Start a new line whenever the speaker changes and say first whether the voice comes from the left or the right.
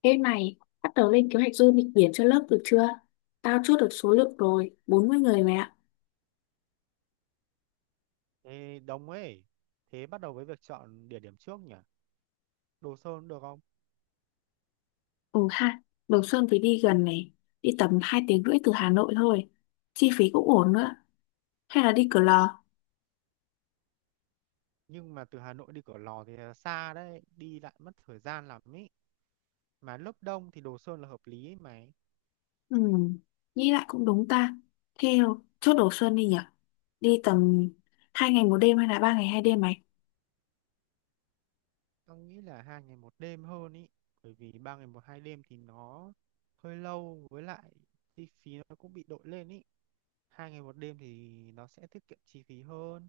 left: Ê mày, bắt đầu lên kế hoạch du lịch biển cho lớp được chưa? Tao chốt được số lượng rồi, 40 người mày ạ.
right: Ê, đông ấy. Thế bắt đầu với việc chọn địa điểm trước nhỉ? Đồ Sơn được không?
left: Ừ ha, Đồng Xuân thì đi gần này, đi tầm 2 tiếng rưỡi từ Hà Nội thôi. Chi phí cũng ổn nữa. Hay là đi Cửa Lò?
right: Nhưng mà từ Hà Nội đi Cửa Lò thì là xa đấy, đi lại mất thời gian lắm ý. Mà lớp đông thì Đồ Sơn là hợp lý ấy mày.
left: Ừ, nghĩ lại cũng đúng ta. Theo, chốt Đồng Xuân đi nhở? Đi tầm 2 ngày 1 đêm hay là 3 ngày 2 đêm mày?
right: Tao nghĩ là 2 ngày 1 đêm hơn ý. Bởi vì 3 ngày 1 2 đêm thì nó hơi lâu với lại chi phí nó cũng bị đội lên ý. Hai ngày một đêm thì nó sẽ tiết kiệm chi phí hơn.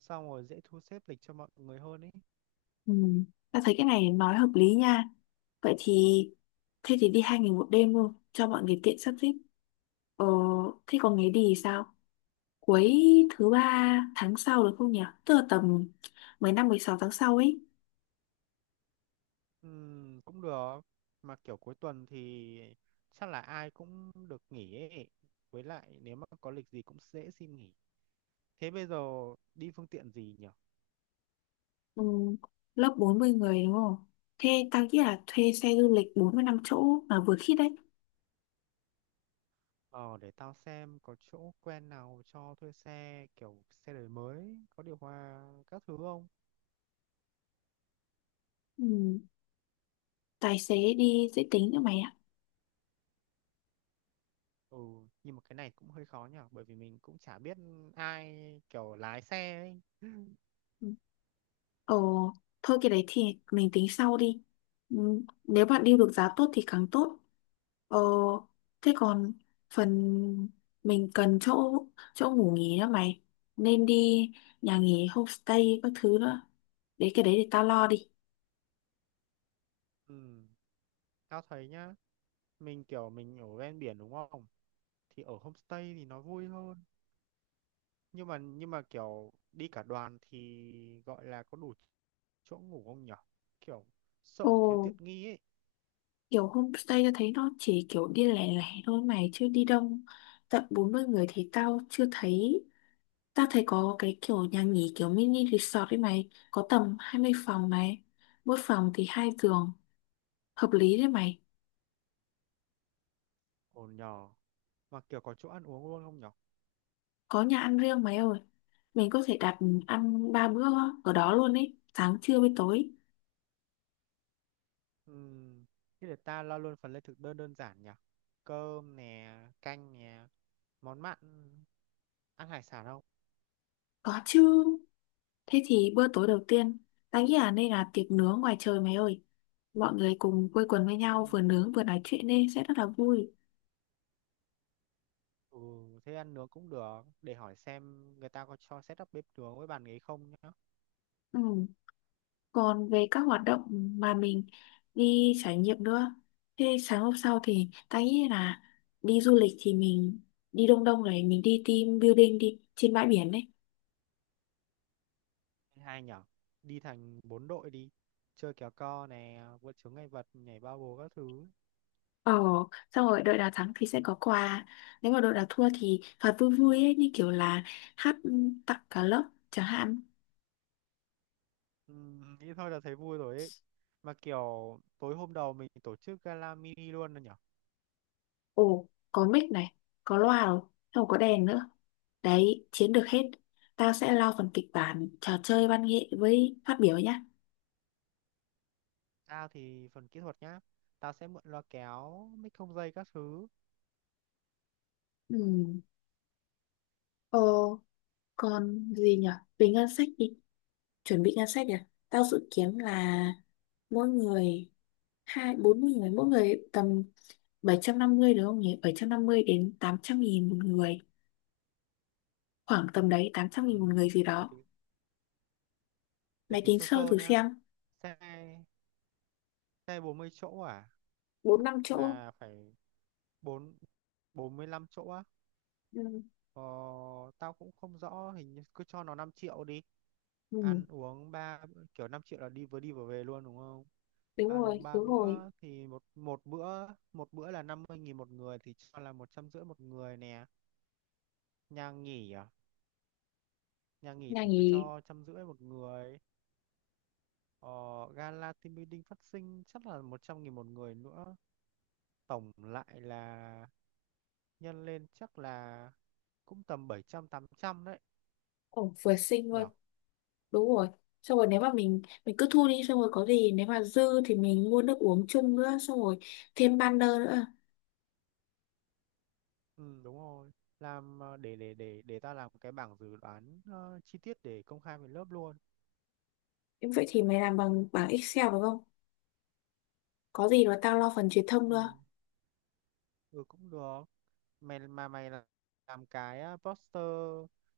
right: Xong rồi dễ thu xếp lịch cho mọi người hơn ý.
left: Ừ. Ta thấy cái này nói hợp lý nha. Vậy thì Thế thì đi 2 ngày 1 đêm luôn cho mọi người tiện sắp xếp. Ờ, thế còn ngày đi thì sao? Cuối thứ ba tháng sau được không nhỉ? Tức là tầm 15 16 tháng sau ấy.
right: Cũng được mà kiểu cuối tuần thì chắc là ai cũng được nghỉ ấy, với lại nếu mà có lịch gì cũng dễ xin nghỉ. Thế bây giờ đi phương tiện gì nhỉ?
left: Ừ, lớp 40 người đúng không? Thế tao nghĩ là thuê xe du lịch 45 chỗ mà vừa khít đấy.
right: Ờ để tao xem có chỗ quen nào cho thuê xe, kiểu xe đời mới có điều hòa các thứ không.
left: Ừ, tài xế đi dễ tính nữa mày ạ.
right: Ừ, nhưng mà cái này cũng hơi khó nhỉ, bởi vì mình cũng chả biết ai kiểu lái xe ấy.
left: Ừ. ồ, Thôi cái đấy thì mình tính sau đi. Ừ, nếu bạn deal được giá tốt thì càng tốt. Ờ, thế còn phần mình cần chỗ chỗ ngủ nghỉ nữa mày. Nên đi nhà nghỉ homestay các thứ nữa. Để cái đấy thì tao lo đi.
right: Ừm. Tao thấy nhá, mình kiểu mình ở ven biển đúng không? Thì ở homestay thì nó vui hơn. Nhưng mà kiểu đi cả đoàn thì gọi là có đủ chỗ ngủ không nhở, kiểu sợ
left: Ồ.
right: thiếu tiện nghi ấy.
left: Kiểu homestay tao thấy nó chỉ kiểu đi lẻ lẻ thôi mày, chứ đi đông tận 40 người thì tao chưa thấy. Tao thấy có cái kiểu nhà nghỉ kiểu mini resort đấy mày, có tầm 20 phòng này, mỗi phòng thì 2 giường, hợp lý đấy mày.
right: Ổn nhờ, mà kiểu có chỗ ăn uống luôn không nhở?
left: Có nhà ăn riêng mày ơi, mình có thể đặt ăn 3 bữa ở đó luôn ấy, sáng trưa với tối.
right: Ừm, Thế để ta lo luôn phần lên thực đơn đơn giản nhở, cơm nè, canh nè, món mặn, ăn hải sản không?
left: Có chứ, thế thì bữa tối đầu tiên tao nghĩ là nên là tiệc nướng ngoài trời mày ơi. Mọi người cùng quây quần với nhau,
right: Ừm,
left: vừa nướng vừa nói chuyện đi sẽ rất là vui.
right: ừ, thế ăn nướng cũng được, để hỏi xem người ta có cho set up bếp nướng với bàn ghế không nhá.
left: Ừ. Còn về các hoạt động mà mình đi trải nghiệm nữa. Thế sáng hôm sau thì ta nghĩ là đi du lịch thì mình đi Đông Đông này, mình đi team building đi trên bãi biển đấy.
right: Hai nhở, đi thành bốn đội đi, chơi kéo co nè, vượt chướng ngại vật, nhảy bao bố các thứ.
left: Ờ, xong rồi đội nào thắng thì sẽ có quà. Nếu mà đội nào thua thì phạt vui vui ấy, như kiểu là hát tặng cả lớp chẳng hạn.
right: Ừ, nghĩ thôi là thấy vui rồi ấy. Mà kiểu tối hôm đầu mình tổ chức gala mini luôn rồi nhở.
left: Ồ, có mic này, có loa rồi, xong rồi có đèn nữa. Đấy, chiến được hết. Tao sẽ lo phần kịch bản trò chơi văn nghệ với phát biểu nhá.
right: Tao thì phần kỹ thuật nhá, tao sẽ mượn loa kéo, mic không dây các thứ.
left: Ừ. Ờ, còn gì nhỉ? Về ngân sách đi, chuẩn bị ngân sách nhỉ? Tao dự kiến là mỗi người bốn mươi người, mỗi người tầm 750 đúng không nhỉ? 750 đến 800.000 một người, khoảng tầm đấy tám trăm
right: Ừ,
left: nghìn một người gì
right: để
left: đó.
right: để
left: Mày
right: tính
left: tính
right: sơ
left: sơ
right: sơ
left: thử
right: nhá.
left: xem,
right: Xe Xe 40 chỗ à?
left: bốn
right: Chắc
left: năm chỗ.
right: là phải bốn 45 chỗ.
left: Ừ.
right: Ờ, tao cũng không rõ, hình như cứ cho nó 5 triệu đi.
left: Ừ,
right: Ăn uống ba bữa- Kiểu 5 triệu là đi, vừa đi vừa về luôn đúng không?
left: đúng
right: Ăn
left: rồi,
right: uống ba
left: khứ hồi.
right: bữa thì một một bữa, một bữa là 50.000 một người thì cho là 150.000 một người nè. Nhà nghỉ à? Nhà nghỉ
left: Ngành
right: thì cứ
left: ý.
right: cho 150.000 một người. ờ, Gala team building phát sinh chắc là 100.000 một người nữa. Tổng lại là, nhân lên chắc là cũng tầm 700 800 đấy
left: Ổn vừa xinh
right: nhỉ.
left: luôn. Đúng rồi. Xong rồi nếu mà mình cứ thu đi, xong rồi có gì nếu mà dư thì mình mua nước uống chung nữa, xong rồi thêm banner nữa.
right: Ừ, đúng rồi. Làm ờ, để ta làm cái bảng dự đoán chi tiết để công khai về lớp luôn.
left: Vậy thì mày làm bằng bảng Excel đúng không? Có gì mà tao lo phần truyền thông
right: Ừ,
left: nữa.
right: ừ cũng được. Mày mà mày là- Làm cái poster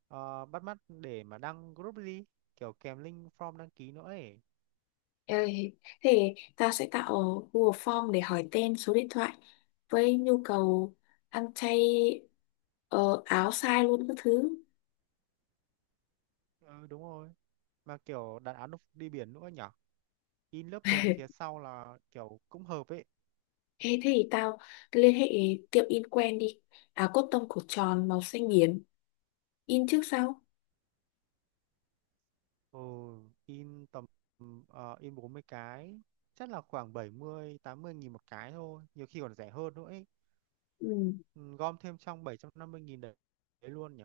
right: bắt mắt để mà đăng group đi, kiểu kèm link form đăng ký nữa ấy.
left: Ê, thế tao sẽ tạo Google Form để hỏi tên, số điện thoại, với nhu cầu ăn chay, ờ, áo size luôn các thứ.
right: Ừ đúng rồi. Mà kiểu đặt áo đi biển nữa nhở. In lớp mình phía sau là kiểu cũng hợp ấy.
left: Thế thì tao liên hệ tiệm in quen đi. Áo cốt tông cổ tròn màu xanh biển. In trước sau.
right: Ừ, in tầm in 40 cái, chắc là khoảng 70 80.000 một cái thôi, nhiều khi còn rẻ hơn nữa ấy.
left: Ừ.
right: Ừ, gom thêm trong 750.000 đấy, đấy luôn nhỉ?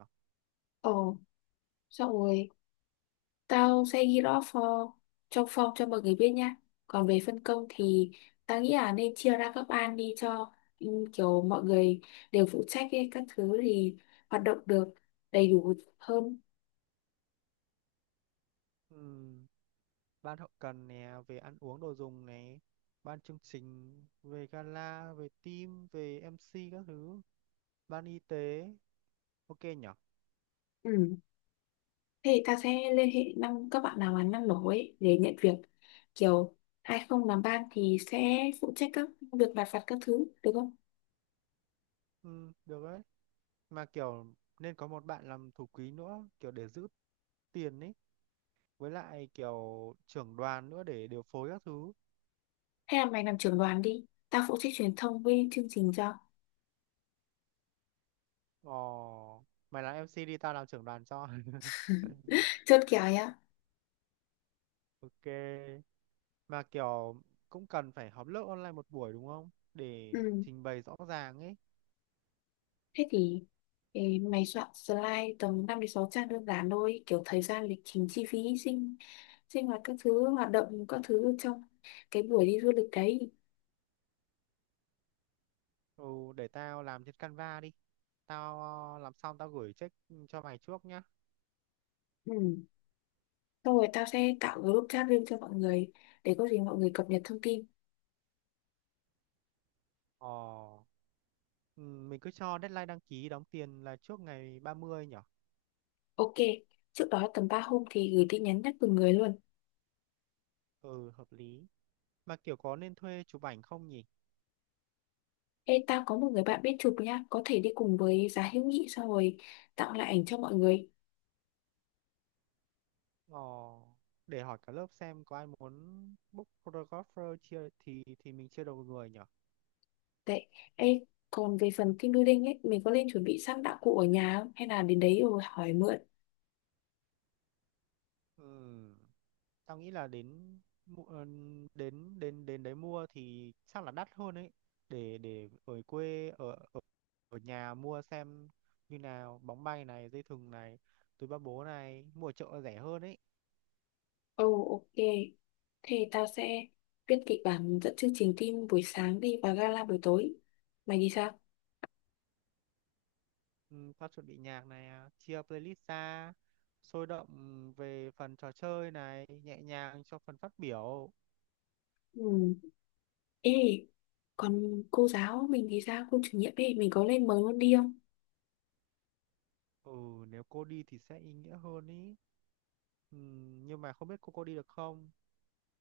left: Ồ, xong rồi. Tao sẽ ghi rõ for trong form cho mọi người biết nhá. Còn về phân công thì tao nghĩ là nên chia ra các ban đi cho, ừ, kiểu mọi người đều phụ trách ấy, các thứ thì hoạt động được đầy đủ hơn.
right: Ừ, ban hậu cần nè, về ăn uống đồ dùng này, ban chương trình, về gala, về team, về MC các thứ, ban y tế, ok nhỉ?
left: Ừ. Thế thì tao sẽ liên hệ năm các bạn nào mà năng nổ ấy để nhận việc. Kiểu ai không làm ban thì sẽ phụ trách các việc lặt vặt các thứ, được không?
right: Ừ, được đấy. Mà kiểu nên có một bạn làm thủ quỹ nữa, kiểu để giữ tiền ấy, với lại kiểu trưởng đoàn nữa để điều phối các thứ.
left: Hay là mày làm trưởng đoàn đi. Tao phụ trách truyền thông với chương trình cho.
right: Ồ, mày làm MC đi, tao làm trưởng đoàn cho.
left: Chốt kèo nhá.
right: Ok. Mà kiểu cũng cần phải họp lớp online một buổi đúng không, để
left: Ừ.
right: trình bày rõ ràng ấy.
left: Thế thì ê, mày soạn slide tầm 5 đến 6 trang đơn giản thôi, kiểu thời gian, lịch trình, chi phí, sinh sinh hoạt các thứ, hoạt động các thứ trong cái buổi đi du lịch đấy.
right: Ừ, để tao làm trên Canva đi. tao làm xong tao gửi check, ừ, cho mày trước nhá.
left: Ừ. Xong rồi tao sẽ tạo group chat riêng cho mọi người để có gì mọi người cập nhật thông tin.
right: Ờ, ừ, mình cứ cho deadline đăng ký đóng tiền là trước ngày 30 nhở.
left: Ok, trước đó tầm 3 hôm thì gửi tin nhắn nhắc từng người luôn.
right: Ừ hợp lý. Mà kiểu có nên thuê chụp ảnh không nhỉ?
left: Ê, tao có một người bạn biết chụp nhá, có thể đi cùng với giá hữu nghị, xong rồi tặng lại ảnh cho mọi người.
right: Ờ, để hỏi cả lớp xem có ai muốn book photographer, chia thì mình chia đầu người nhở.
left: Đấy. Ê, còn về phần team building ấy, mình có nên chuẩn bị sẵn đạo cụ ở nhà không? Hay là đến đấy rồi hỏi mượn?
right: Ừ, tao nghĩ là đến mu- ờ, đến đến đến đấy mua thì chắc là đắt hơn ấy. Để ở quê ở ở, ở nhà mua xem như nào, bóng bay này, dây thừng này, túi ba bố này, mua ở chợ rẻ hơn ấy.
left: Ồ, ok. Thế tao sẽ viết kịch bản dẫn chương trình team buổi sáng đi và gala buổi tối. Mày thì sao?
right: Ừ, tao chuẩn bị nhạc này à, chia playlist ra, sôi động về phần trò chơi này, nhẹ nhàng cho phần phát biểu.
left: Ừ. Ê, còn cô giáo mình thì sao? Cô chủ nhiệm ấy, mình có lên mời luôn đi không?
right: Ừ nếu cô đi thì sẽ ý nghĩa hơn ý. Ừ, nhưng mà không biết cô đi được không.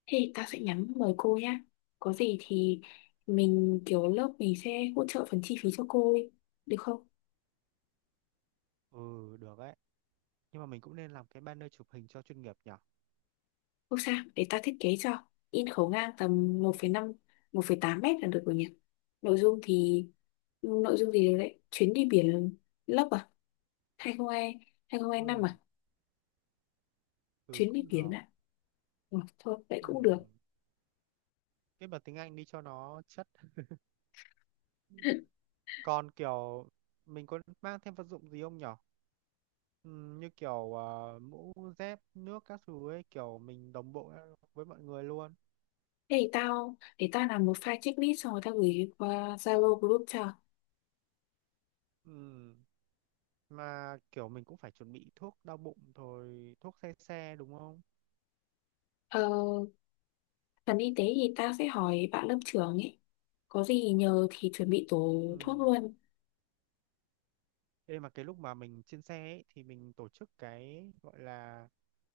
left: Thì tao sẽ nhắn mời cô nhá. Có gì thì mình kiểu lớp mình sẽ hỗ trợ phần chi phí cho cô ấy. Được không?
right: Ừ được đấy. Nhưng mà mình cũng nên làm cái banner chụp hình cho chuyên nghiệp nhỉ?
left: Không sao, để ta thiết kế cho. In khấu ngang tầm một một phẩy năm, 1,8 m là được rồi nhỉ? Nội dung thì... nội dung gì đấy? Chuyến đi biển lớp à? 2020, năm
right: Ừ,
left: à?
right: ừ
left: Chuyến đi
right: cũng
left: biển
right: được.
left: ạ. Ừ, thôi, vậy
right: Ừ.
left: cũng được.
right: Viết bằng tiếng Anh đi cho nó chất. Ừ. Còn kiểu mình có mang thêm vật dụng gì không nhỉ? Ừ, như kiểu mũ, dép, nước các thứ ấy, kiểu mình đồng bộ với mọi người luôn.
left: Thế thì để tao làm một file checklist, xong rồi tao gửi qua Zalo group cho.
right: Ừ. Mà kiểu mình cũng phải chuẩn bị thuốc đau bụng rồi thuốc xe xe đúng không?
left: Ờ, phần y tế thì tao sẽ hỏi bạn lớp trưởng ấy. Có gì nhờ thì chuẩn bị tổ
right: Ừ.
left: thuốc luôn.
right: Ê, mà cái lúc mà mình trên xe ấy, thì mình tổ chức cái gọi là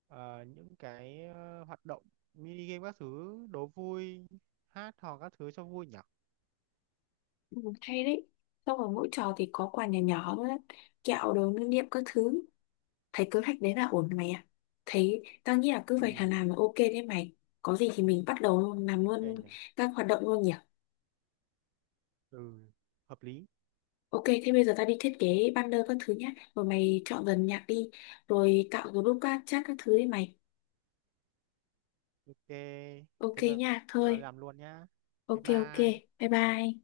right: hoạt động mini game các thứ, đố vui, hát hò các thứ cho vui nhỉ.
left: Ừ, hay đấy. Xong rồi mỗi trò thì có quà nhỏ nhỏ nữa, kẹo, đồ lưu niệm các thứ. Thấy kế hoạch đấy là ổn mày ạ. Thấy tao nghĩ là cứ
right: Ừ.
left: vậy là làm là ok đấy mày. Có gì thì mình bắt đầu luôn, làm
right: Ok
left: luôn
right: nhỉ.
left: các hoạt động luôn nhỉ.
right: Ừ hợp lý.
left: Ok, thế bây giờ tao đi thiết kế banner các thứ nhá, rồi mày chọn dần nhạc đi, rồi tạo group các chat các thứ đi mày.
right: Ok
left: Ok
right: thế bây
left: nha, thôi.
right: giờ làm luôn nhá. Bye
left: Ok, ok.
right: bye.
left: Bye bye.